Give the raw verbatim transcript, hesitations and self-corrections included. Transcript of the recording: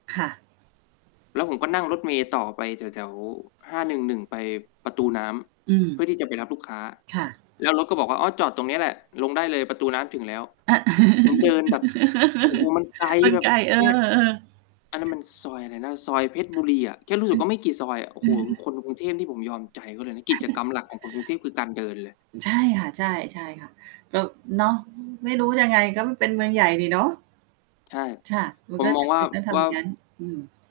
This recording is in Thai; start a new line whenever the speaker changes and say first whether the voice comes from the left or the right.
right: ค่ะ
left: แล้วผมก็นั่งรถเมล์ต่อไปแถว ๆ ห้าหนึ่งหนึ่ง ไปประตูน้
right: อื
left: ำ เพื
right: ม
left: ่อที่จะไปรับลูกค้า
right: ค่ะ
left: แล้วรถก็บอกว่า อ้อ จอดตรงเนี้ยแหละ ลงได้เลยประตูน้ำถึงแล้ว
right: อา
left: ผมเดินแบบ โอ้โฮ มันไกล
right: มัน
left: แบ
right: ไ
left: บ
right: ก่ เออ
left: เงี่ย อันนั้น
right: ๆ
left: มันซอยอะไรนะ? ซอยเพชรบุรีอะ แค่รู้ส
right: อ
left: ึก
right: ื
left: ว่
right: อ
left: าไม่กี่ซอยอะ โอ้โ
right: อ
left: ฮ
right: ืม
left: คนกรุงเทพนี่ผมยอมใจเขาเลยนะ กิจกรรมหลักของคนกรุงเทพ คือการเดินเลย
right: ใช่ค่ะ ใช่ ใช่ค่ะ ก็เนาะ ไม่รู้ยังไง ก็เป็นเมืองใหญ่นี่เนาะ
left: ใช่
right: ค่ะ มั
left: ผ
right: น
left: ม
right: ก็
left: ม
right: จ
left: อง
right: ำ
left: ว
right: เ
left: ่า
right: ป็นต้องท
left: ว
right: ำ
left: ่
right: อย
left: า
right: ่างงั้น อืม